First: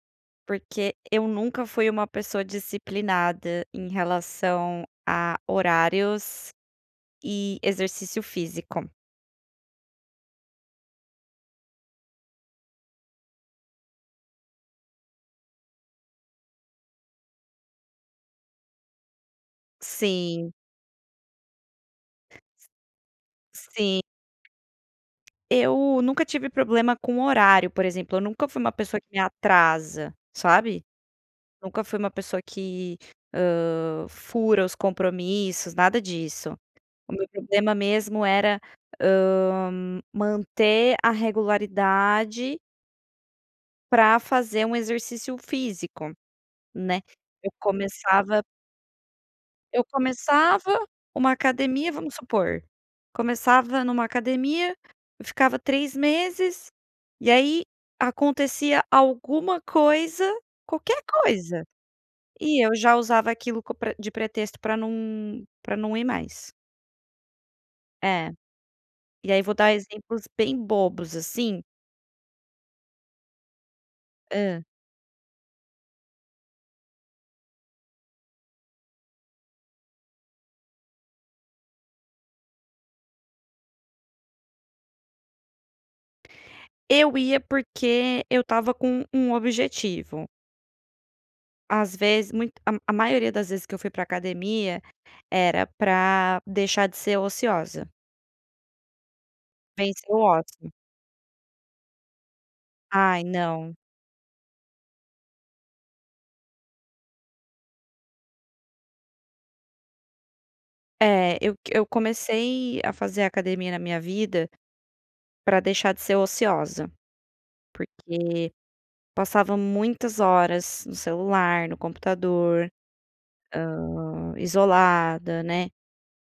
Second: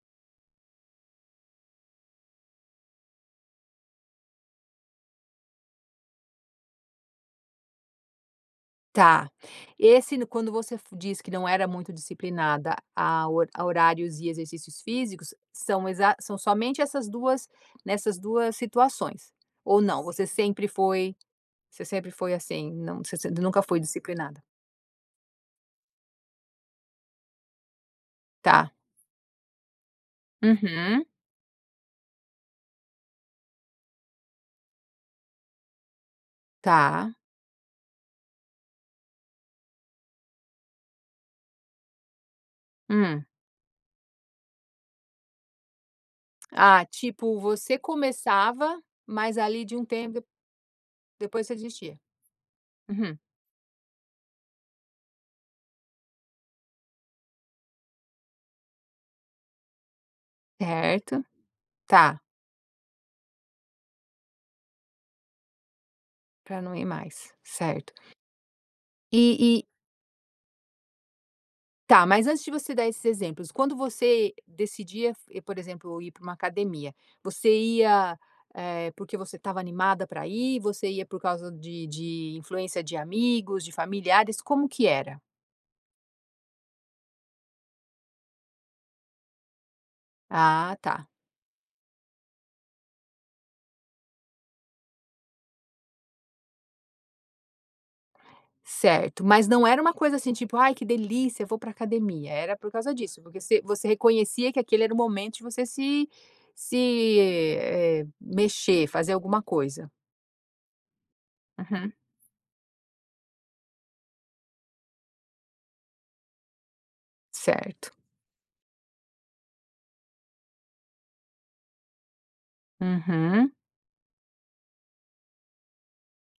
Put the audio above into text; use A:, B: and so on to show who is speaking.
A: Porque eu nunca fui uma pessoa disciplinada em relação a horários e exercício físico.
B: Tá. Esse no quando você diz que não era muito disciplinada a hor a horários e exercícios físicos, são exa são somente essas 2, nessas 2 situações? Ou não, você
A: Sim.
B: sempre foi você sempre foi assim, não você nunca foi
A: Sim.
B: disciplinada?
A: Eu nunca tive problema com horário, por exemplo, eu nunca fui uma
B: Tá.
A: pessoa que me atrasa, sabe.
B: Uhum.
A: Nunca fui uma pessoa que, hã, fura os compromissos, nada disso.
B: Tá.
A: O meu problema mesmo era, hã, manter a regularidade
B: Hum.
A: para fazer um exercício físico,
B: Ah,
A: né,
B: tipo,
A: eu
B: você
A: começava
B: começava, mas ali, de
A: eu
B: um tempo de
A: começava uma
B: depois você
A: academia
B: desistia.
A: vamos supor,
B: Uhum.
A: começava numa academia, eu ficava 3 meses, e aí acontecia alguma coisa, qualquer
B: Certo,
A: coisa
B: tá.
A: e eu já usava aquilo co de pretexto pra não pra não ir mais.
B: Para não ir mais, certo.
A: É. E aí vou
B: E e
A: dar exemplos bem bobos assim
B: Tá mas antes de você dar esses exemplos, quando você
A: Hã.
B: decidia f por exemplo, ir para uma academia, você ia, eh, porque você estava animada pra ir? Você ia por causa de de influência de amigos, de familiares? Como que era?
A: Eu ia porque eu estava com um objetivo.
B: Ah, tá.
A: Às vezes muito a a maioria das vezes que eu fui para academia era para deixar de ser ociosa.
B: Certo, mas não era uma
A: Vencer
B: coisa
A: o
B: assim, tipo:
A: ócio.
B: "Ai que delícia eu vou para academia". Era por causa disso,
A: Ai,
B: porque você
A: não.
B: você reconhecia que aquele era o momento de você se se, eh, mexer, fazer alguma coisa.
A: É eu c eu
B: Uhum.
A: comecei a fazer academia na minha vida para deixar de ser ociosa,
B: Certo.
A: porque passava muitas horas no celular, no computador,
B: Uhum.
A: hã, isolada, né.